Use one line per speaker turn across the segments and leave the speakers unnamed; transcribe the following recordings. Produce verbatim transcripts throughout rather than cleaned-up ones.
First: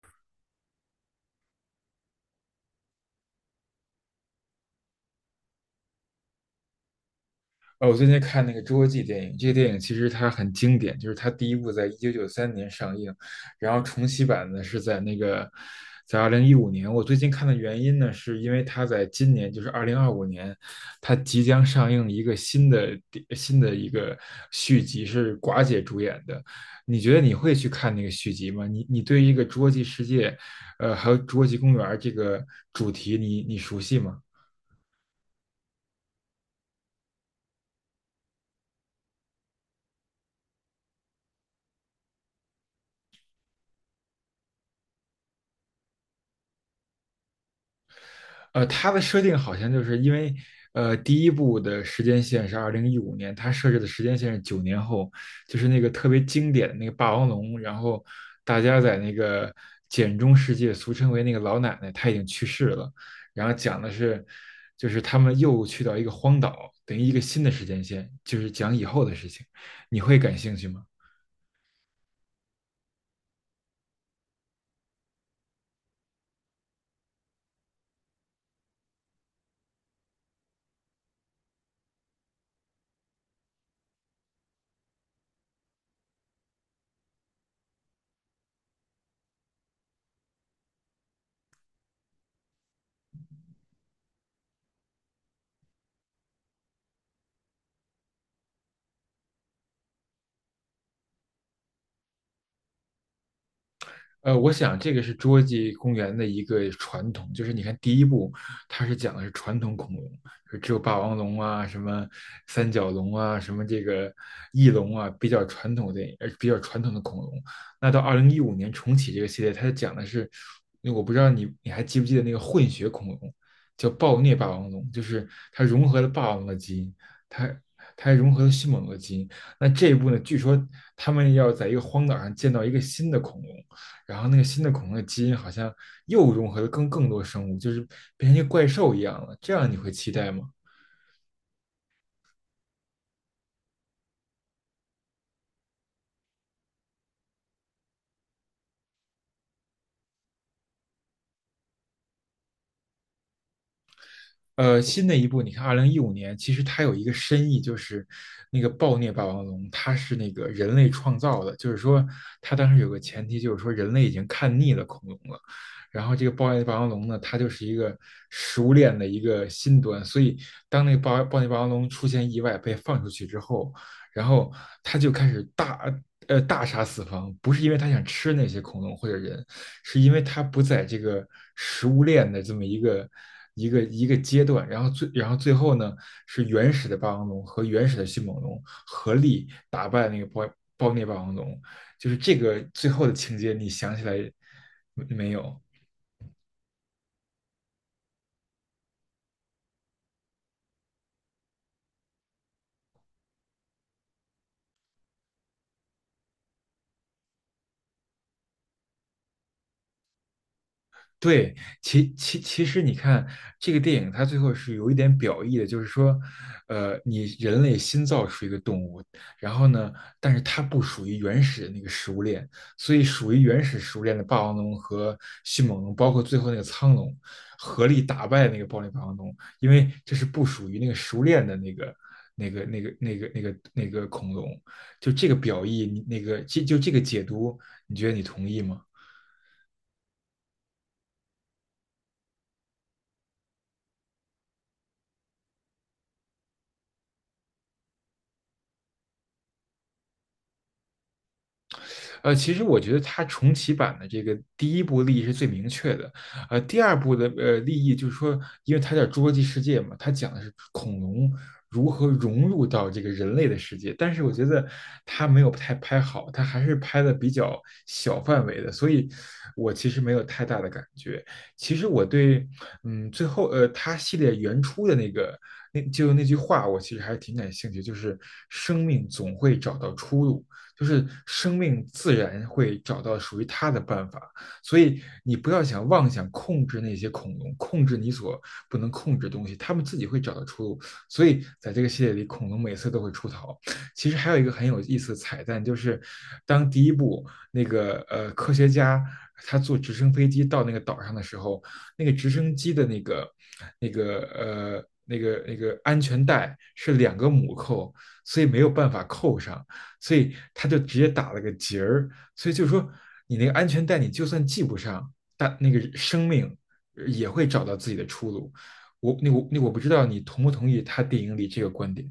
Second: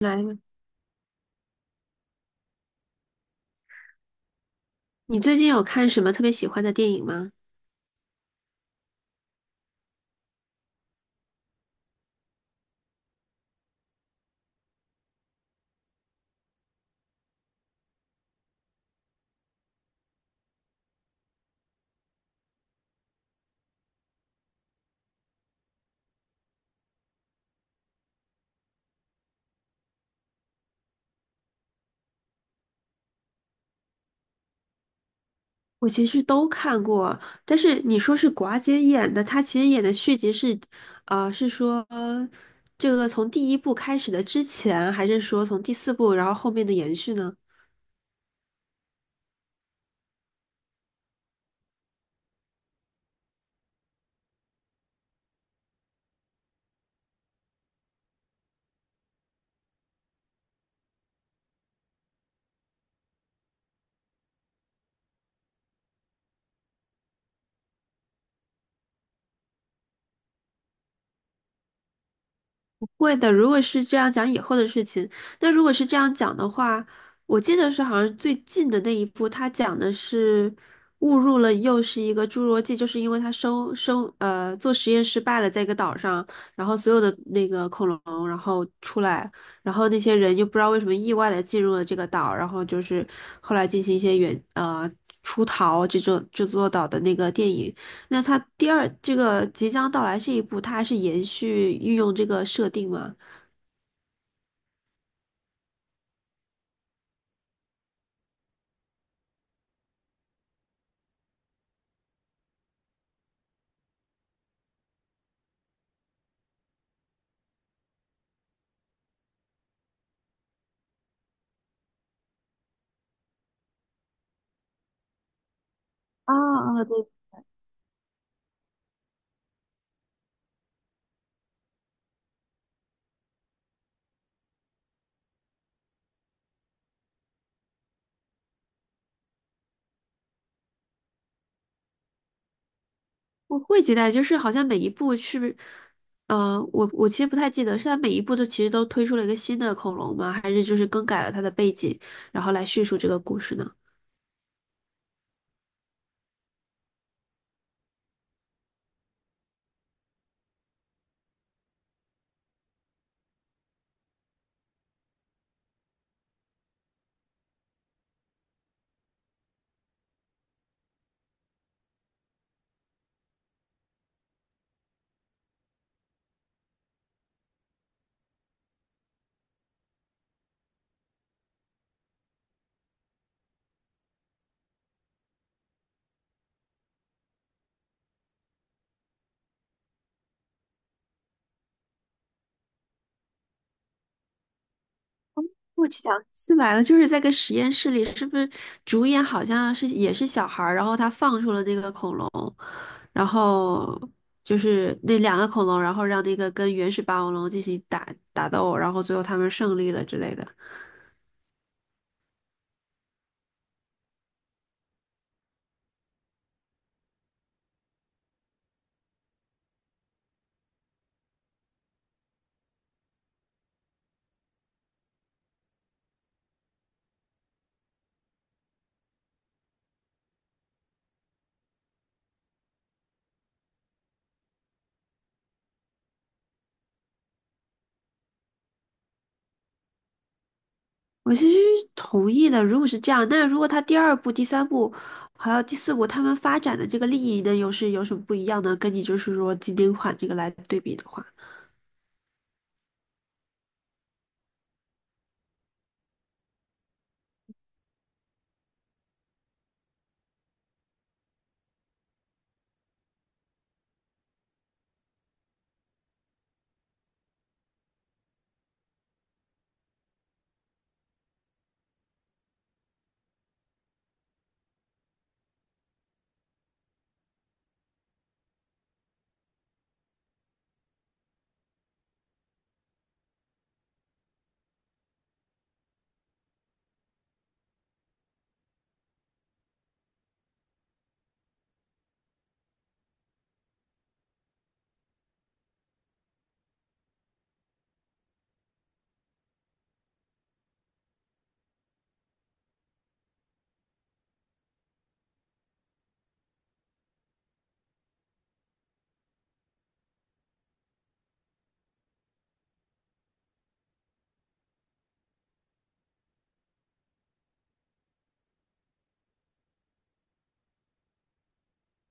来吧，你最近有看什么特别喜欢的电影吗？
哦，我最近看那个《侏罗纪》电影，这个电影其实它很经典，就是它第一部在一九九三年上映，然后重启版呢是在那个在二零一五年。我最近看的原因呢，是因为它在今年，就是二零二五年，它即将上映一个新的电新的一个续集，是寡姐主演的。你觉得你会去看那个续集吗？你你对于一个《侏罗纪世界》，呃，还有《侏罗纪公园》这个主题你，你熟悉吗？
我其实都看过，但是你说是寡姐演的，她其实演的续集是，呃，是说这个从第一部开始的之前，还是说从第四部，然后后面的延续呢？
呃，它的设定好像就是因为，呃，第一部的时间线是二零一五年，它设置的时间线是九年后，就是那个特别经典的那个霸王龙，然后大家在那个简中世界，俗称为那个老奶奶，她已经去世了，然后讲的是，就是他们又去到一个荒岛，等于一个新的时间线，就是讲以后的事情，你会感兴趣吗？
会的，如果是这样讲以后的事情，那如果是这样讲的话，我记得是好像最近的那一部，他讲的是误入了又是一个侏罗纪，就是因为他生生呃做实验失败了，在一个岛上，然后所有的那个恐龙然后出来，然后那些人又不知道为什么意外的进入了这个岛，然后就是后来进行一些远呃出逃这座这座岛的那个电影，那它第二这个即将到来这一步，它还是延续运用这个设定吗？
呃，我想这个是侏罗纪公园的一个传统，就是你看第一部，它是讲的是传统恐龙，就只有霸王龙啊、什么三角龙啊、什么这个翼龙啊，比较传统的电影呃比较传统的恐龙。那到二零一五年重启这个系列，它讲的是，我不知道你你还记不记得那个混血恐龙，叫暴虐霸王龙，就是它融合了霸
啊
王龙的基
啊，
因，
对，
它它还融合了迅猛龙的基因。那这一部呢，据说他们要在一个荒岛上建造一个新的恐龙。然后那个新的恐龙的基因好像又融合了更更多生物，就是变成一个怪兽一样了。这样你会期待吗？
我会期待，就是好像每一部是不是，呃，我我其实不太记得，是它每一部都其实都推出了一个新的恐龙吗？还是就是更改了它的背景，然后来叙述这个故事呢？
呃，新的一部，你看二零一五年，其实它有一个深意，就是那个暴虐霸王龙，它是那个人类创造的，就是说它当时有个前提，就是说人类已经看腻了恐龙了。然后这个暴虐霸王龙呢，它就是一个食物链的一个新端，所以当那个暴暴虐霸王龙出现意外被放出去之后，然后他就开始大呃大杀四方，不是因为他想吃那些恐龙或者人，是因为他不在这个食物链的这么一个一个一个阶段，然后最然后最后呢是原始的霸王龙和原始的迅猛龙合力打败那个包包内霸王龙，就是这个最后的情节，你想起来没有？
我去想起来了，就是在个实验室里，是不是主演好像是也是小孩儿，然后他放出了那个恐龙，然后就是那两个恐龙，然后让那个跟原始霸王龙进行打打斗，然后最后他们胜利了之类的。
对，其其其实你看这个电影，它最后是有一点表意的，就是说，呃，你人类新造出一个动物，然后呢，但是它不属于原始的那个食物链，所以属于原始食物链的霸王龙和迅猛龙，包括最后那个苍龙，合力打败那个暴力霸王龙，因为这是不属于那个食物链的那个。那个、那个、那个、那个、那个恐龙，就这个表意，你那个这就这个解读，你觉得你同意吗？
我其实同意的，如果是这样，那如果他第二部、第三部还有第四部他们发展的这个利益呢，又是有什么不一样呢？跟你就是说经典款这个来对比的话。
呃，其实我觉得它重启版的这个第一部利益是最明确的，呃，第二部的呃利益就是说，因为它叫《侏罗纪世界》嘛，它讲的是恐龙如何融入到这个人类的世界，但是我觉得它没有太拍好，它还是拍的比较小范围的，所以我其实没有太大的感觉。其实我对，嗯，最后呃，它系列原初的那个。那就那句话，我其实还是挺感兴趣，就是生命总会找到出路。就是生命自然会找到属于它的办法。所以你不要想妄想控制那些恐龙，控制你所不能控制的东西，他们自己会找到出路。所以在这个系列里，恐龙每次都会出逃。其实还有一个很有意思的彩蛋，就是当第一部那个呃科学家他坐直升飞机到那个岛上的时候，那个直升机的那个那个呃。那个那个安全带是两个母扣，所以没有办法扣上。所以他就直接打了个结儿。所以就是说，你那个安全带，你就算系不上，但那个生命也会找到自己的出路。我那我那我不知道你同不同意他电影里这个观点。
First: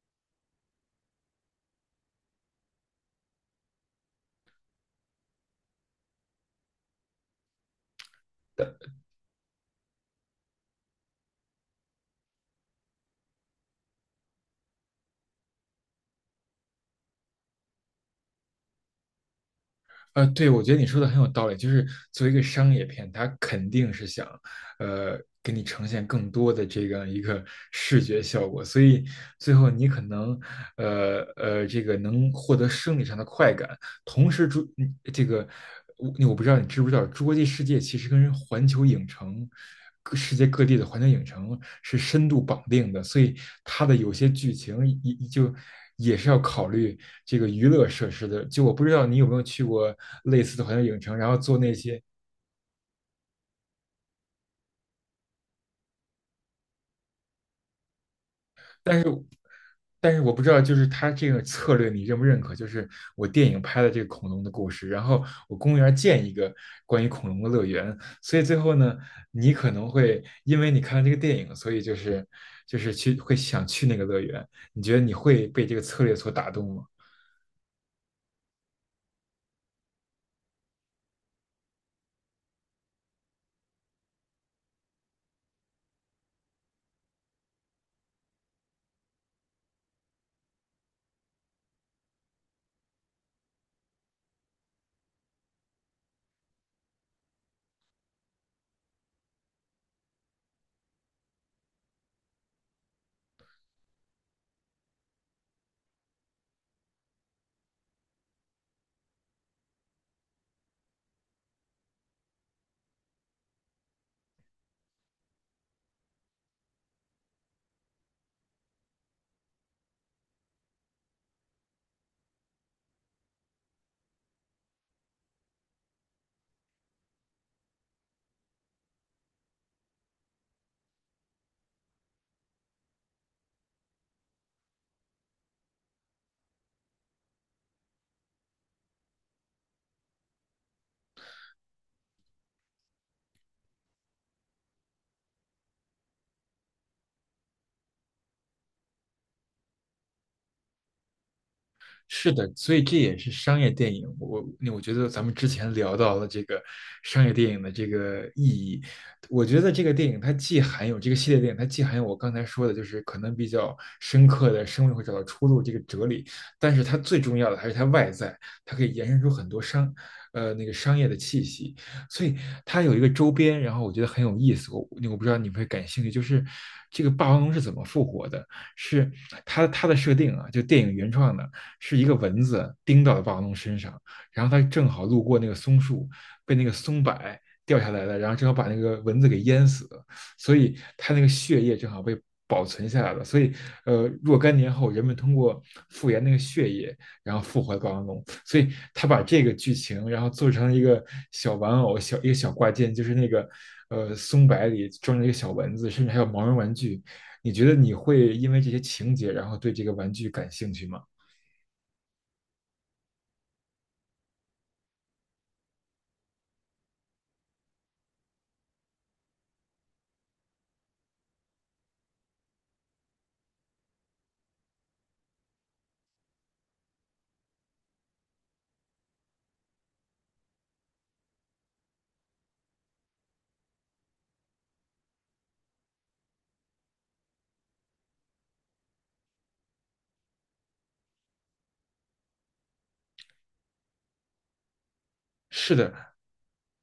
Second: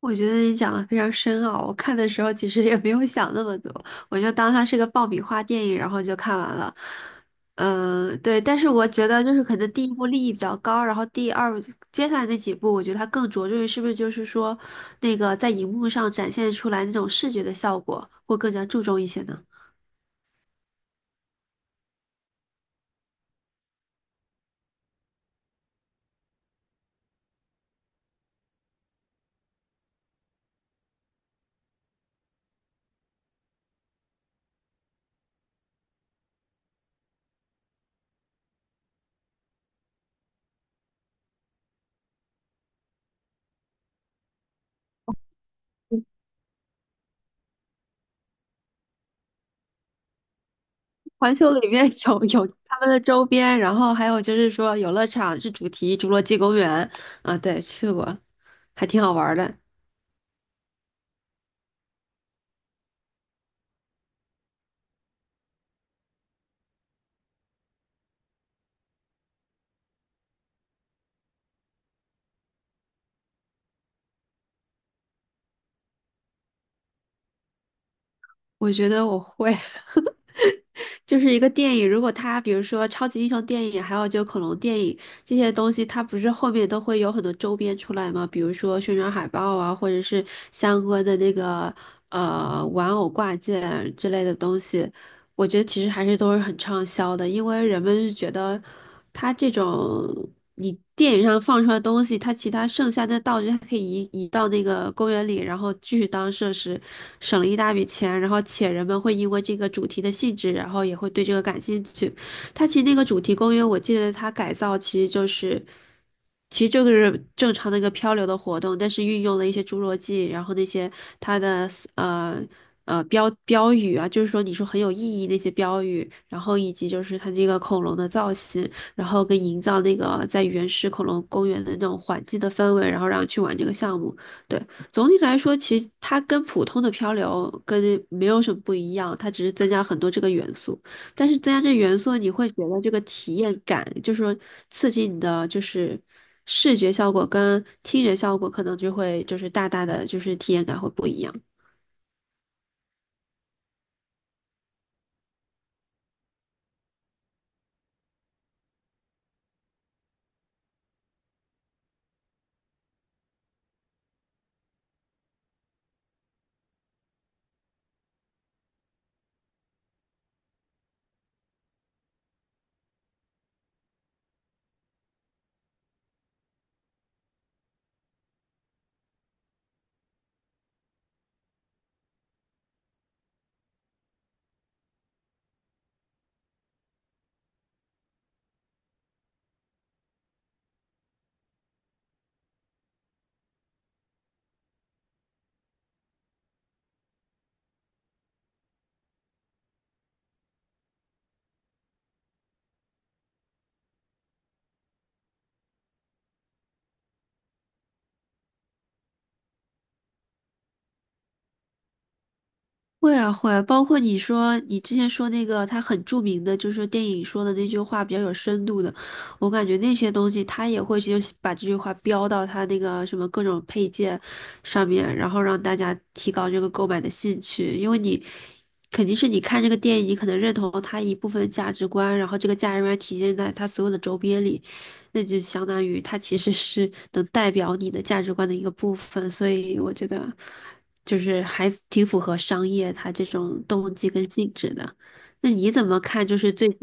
我觉得你讲的非常深奥，我看的时候其实也没有想那么多，我就当它是个爆米花电影，然后就看完了。嗯，对，但是我觉得就是可能第一部利益比较高，然后第二接下来那几部，我觉得它更着重于是不是就是说那个在荧幕上展现出来那种视觉的效果，会更加注重一些呢。
呃，对，我觉得你说的很有道理，就是作为一个商业片，它肯定是想，呃，给你呈现更多的这样一个视觉效果，所以最后你可能，呃呃，这个能获得生理上的快感，同时，诸嗯这个我我不知道，你知不知道，侏罗纪世界其实跟环球影城，世界各地的环球影城是深度绑定的，所以它的有些剧情也就也是要考虑这个娱乐设施的。就我不知道你有没有去过类似的环球影城，然
环
后
球
做
里
那
面
些
有有他们的周边，然后还有就是说游乐场是主题《侏罗纪公园》啊，对，去过，还挺好玩儿的。
但是我不知道，就是他这个策略你认不认可？就是我电影拍的这个恐龙的故事，然后我公园建一个关于恐龙的乐园，所以最后呢，你可能会因为你看了这个电影，所以就是就是去会想去那个乐园。你觉得你会被这个策略所打动吗？
我觉得我会，就是一个电影，如果它比如说超级英雄电影，还有就恐龙电影这些东西，它不是后面都会有很多周边出来吗？比如说宣传海报啊，或者是相关的那个呃玩偶挂件之类的东西，我觉得其实还是都是很畅销的，因为人们是觉得。它这种你电影上放出来的东西，它其他剩下的道具，它可以移移到那个公园里，然后继续当设施，省了一大笔钱。然后且人们会因为这个主题的性质，然后也会对这个感兴趣。它其实那个主题公园，我记得它改造其实就是。其实就是正常的一个漂流的活动，但是运用了一些侏罗纪，然后那些它的呃呃标标语啊，就是说你说很有意义那些标语，然后以及就是它这个恐龙的造型，然后跟营造那个在原始恐龙公园的那种环境的氛围，然后让去玩这个项目。对，总体来说，其实它跟普通的漂流跟没有什么不一样，它只是增加了很多这个元素。但是增加这元素，你会觉得这个体验感，就是说刺激你的就是视觉效果跟听觉效果，可能就会就是大大的就是体验感会不一样。
是的，所以这也是商业电影。我那我觉得咱们之前聊到了这个商业电影的这个意义，我觉得这个电影它既含有这个系列电影，它既含有我刚才说的，就是可能比较深刻的生命会找到出路这个哲理，但是它最重要的还是它外在，它可以延伸出很多商呃那个商业的气息，所以它有一个周边，然后我觉得很有意思。我我不知道你会感兴趣，就是这个霸王龙是怎么复活的？是它它的设定啊，就电影原创的。是一个蚊子叮到了霸王龙身上，然后它正好路过那个松树，被那个松柏掉下来了，然后正好把那个蚊子给淹死了，所以它那个血液正好被保存下来了。所以，呃，若干年后，人们通过复原那个血液，然后复活霸王龙。所以他把这个剧情，然后做成一个小玩偶，小一个小挂件，就是那个呃松柏里装着一个小蚊子，甚至还有毛绒玩具。你觉得你会因为这些情节，然后对这个玩具感兴趣吗？
会啊会啊，包括你说你之前说那个他很著名的，就是电影说的那句话比较有深度的，我感觉那些东西他也会去把这句话标到他那个什么各种配件上面，然后让大家提高这个购买的兴趣，因为你肯定是你看这个电影，你可能认同他一部分的价值观，然后这个价值观体现在他所有的周边里，那就相当于他其实是能代表你的价值观的一个部分，所以我觉得。就是还挺符合商业它这种动机跟性质的。那你
是
怎么
的，
看？就是最近，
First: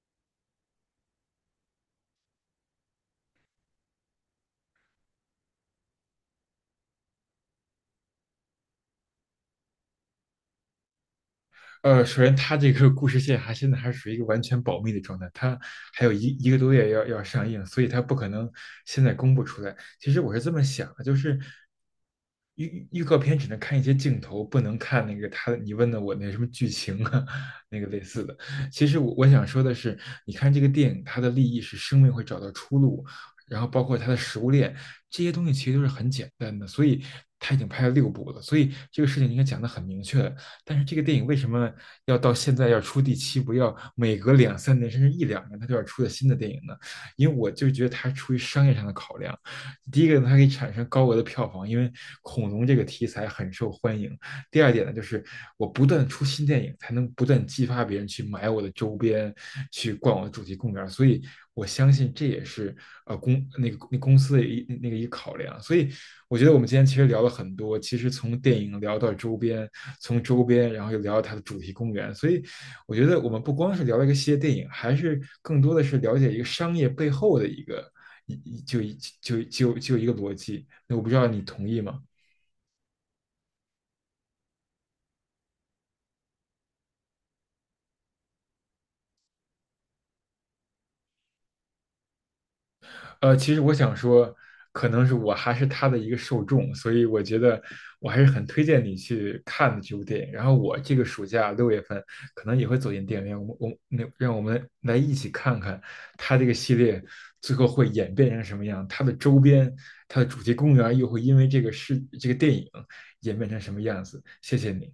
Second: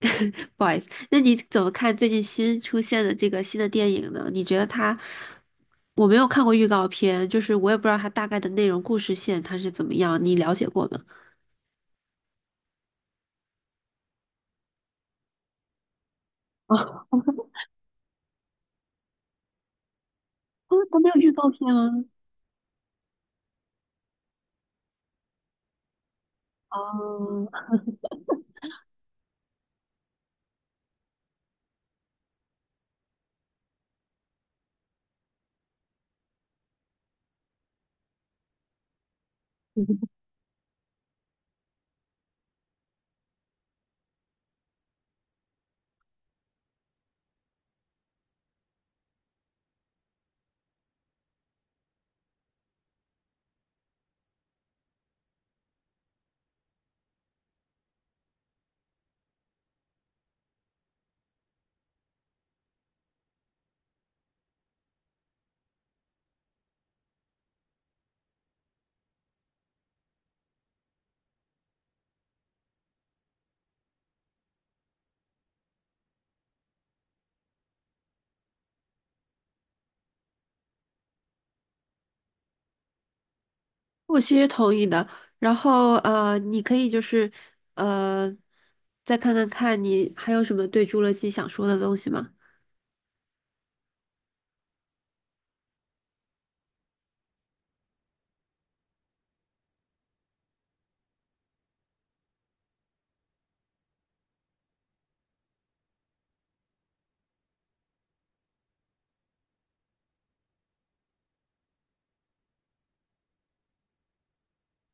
不好意思，那你怎么看最近新出现的这个新的电影呢？你觉得它，我没有看过预告片，就是我也不知道它大概的内容、故事线它是怎么样，你了解过吗？
呃，首先它这个故事线还现在还是属于一个完全保密的状态，它还有一一个多月要要上映，所以它不可能现在公布出来。其实我是这么
哦，
想
它
的，
没
就
有预
是
告片啊。
预预告片只能看一些镜头，不能看那个他你问的我那什么剧情啊，
哦，
那个类似的。其实我我想说的是，你看这个电影，它的立意是生命会找到出路，然后包括它的食物链这些东西其实都是很简单的，所以他已经拍了六部了，所以这个事情应该讲的很明确。但是这个电影为什么要到现在要出第七部，要每隔两三年甚至一两年它就要出个新的电影呢？因为我就觉得它出于商业上的考量。第一个呢，它可以产生高额的票房，因为恐龙这个题材很受欢迎。第二点呢，就是我不断出新电影，才能不断激发别人去买我的周边，去逛我的主题公园。所以我相信这也是呃公那个那公司的一那个一考量。所以我觉得我们今天其实聊了很多，其实从电影聊到周边，从周边然后又聊到它的主题公园。所以我觉得我们不光是聊了一个系列电影，还是更多的是了解一个商业背后的一个。一就一就就就一个逻辑，那我不知道你同意吗？
我其实同意的。然后呃，你可以就是呃，再看看看你还有什么对《侏罗纪》想说的东西吗？
呃，其实我想说，可能是我还是他的一个受众，所以我觉得我还是很推荐你去看的这部电影。然后我这个暑假六月份可能也会走进电影院，我我那让我们来一起看看他这个系列最后会演变成什么样，它的周边、它的主题公园又会因为这个事这个电影演变成什么样子。谢谢你。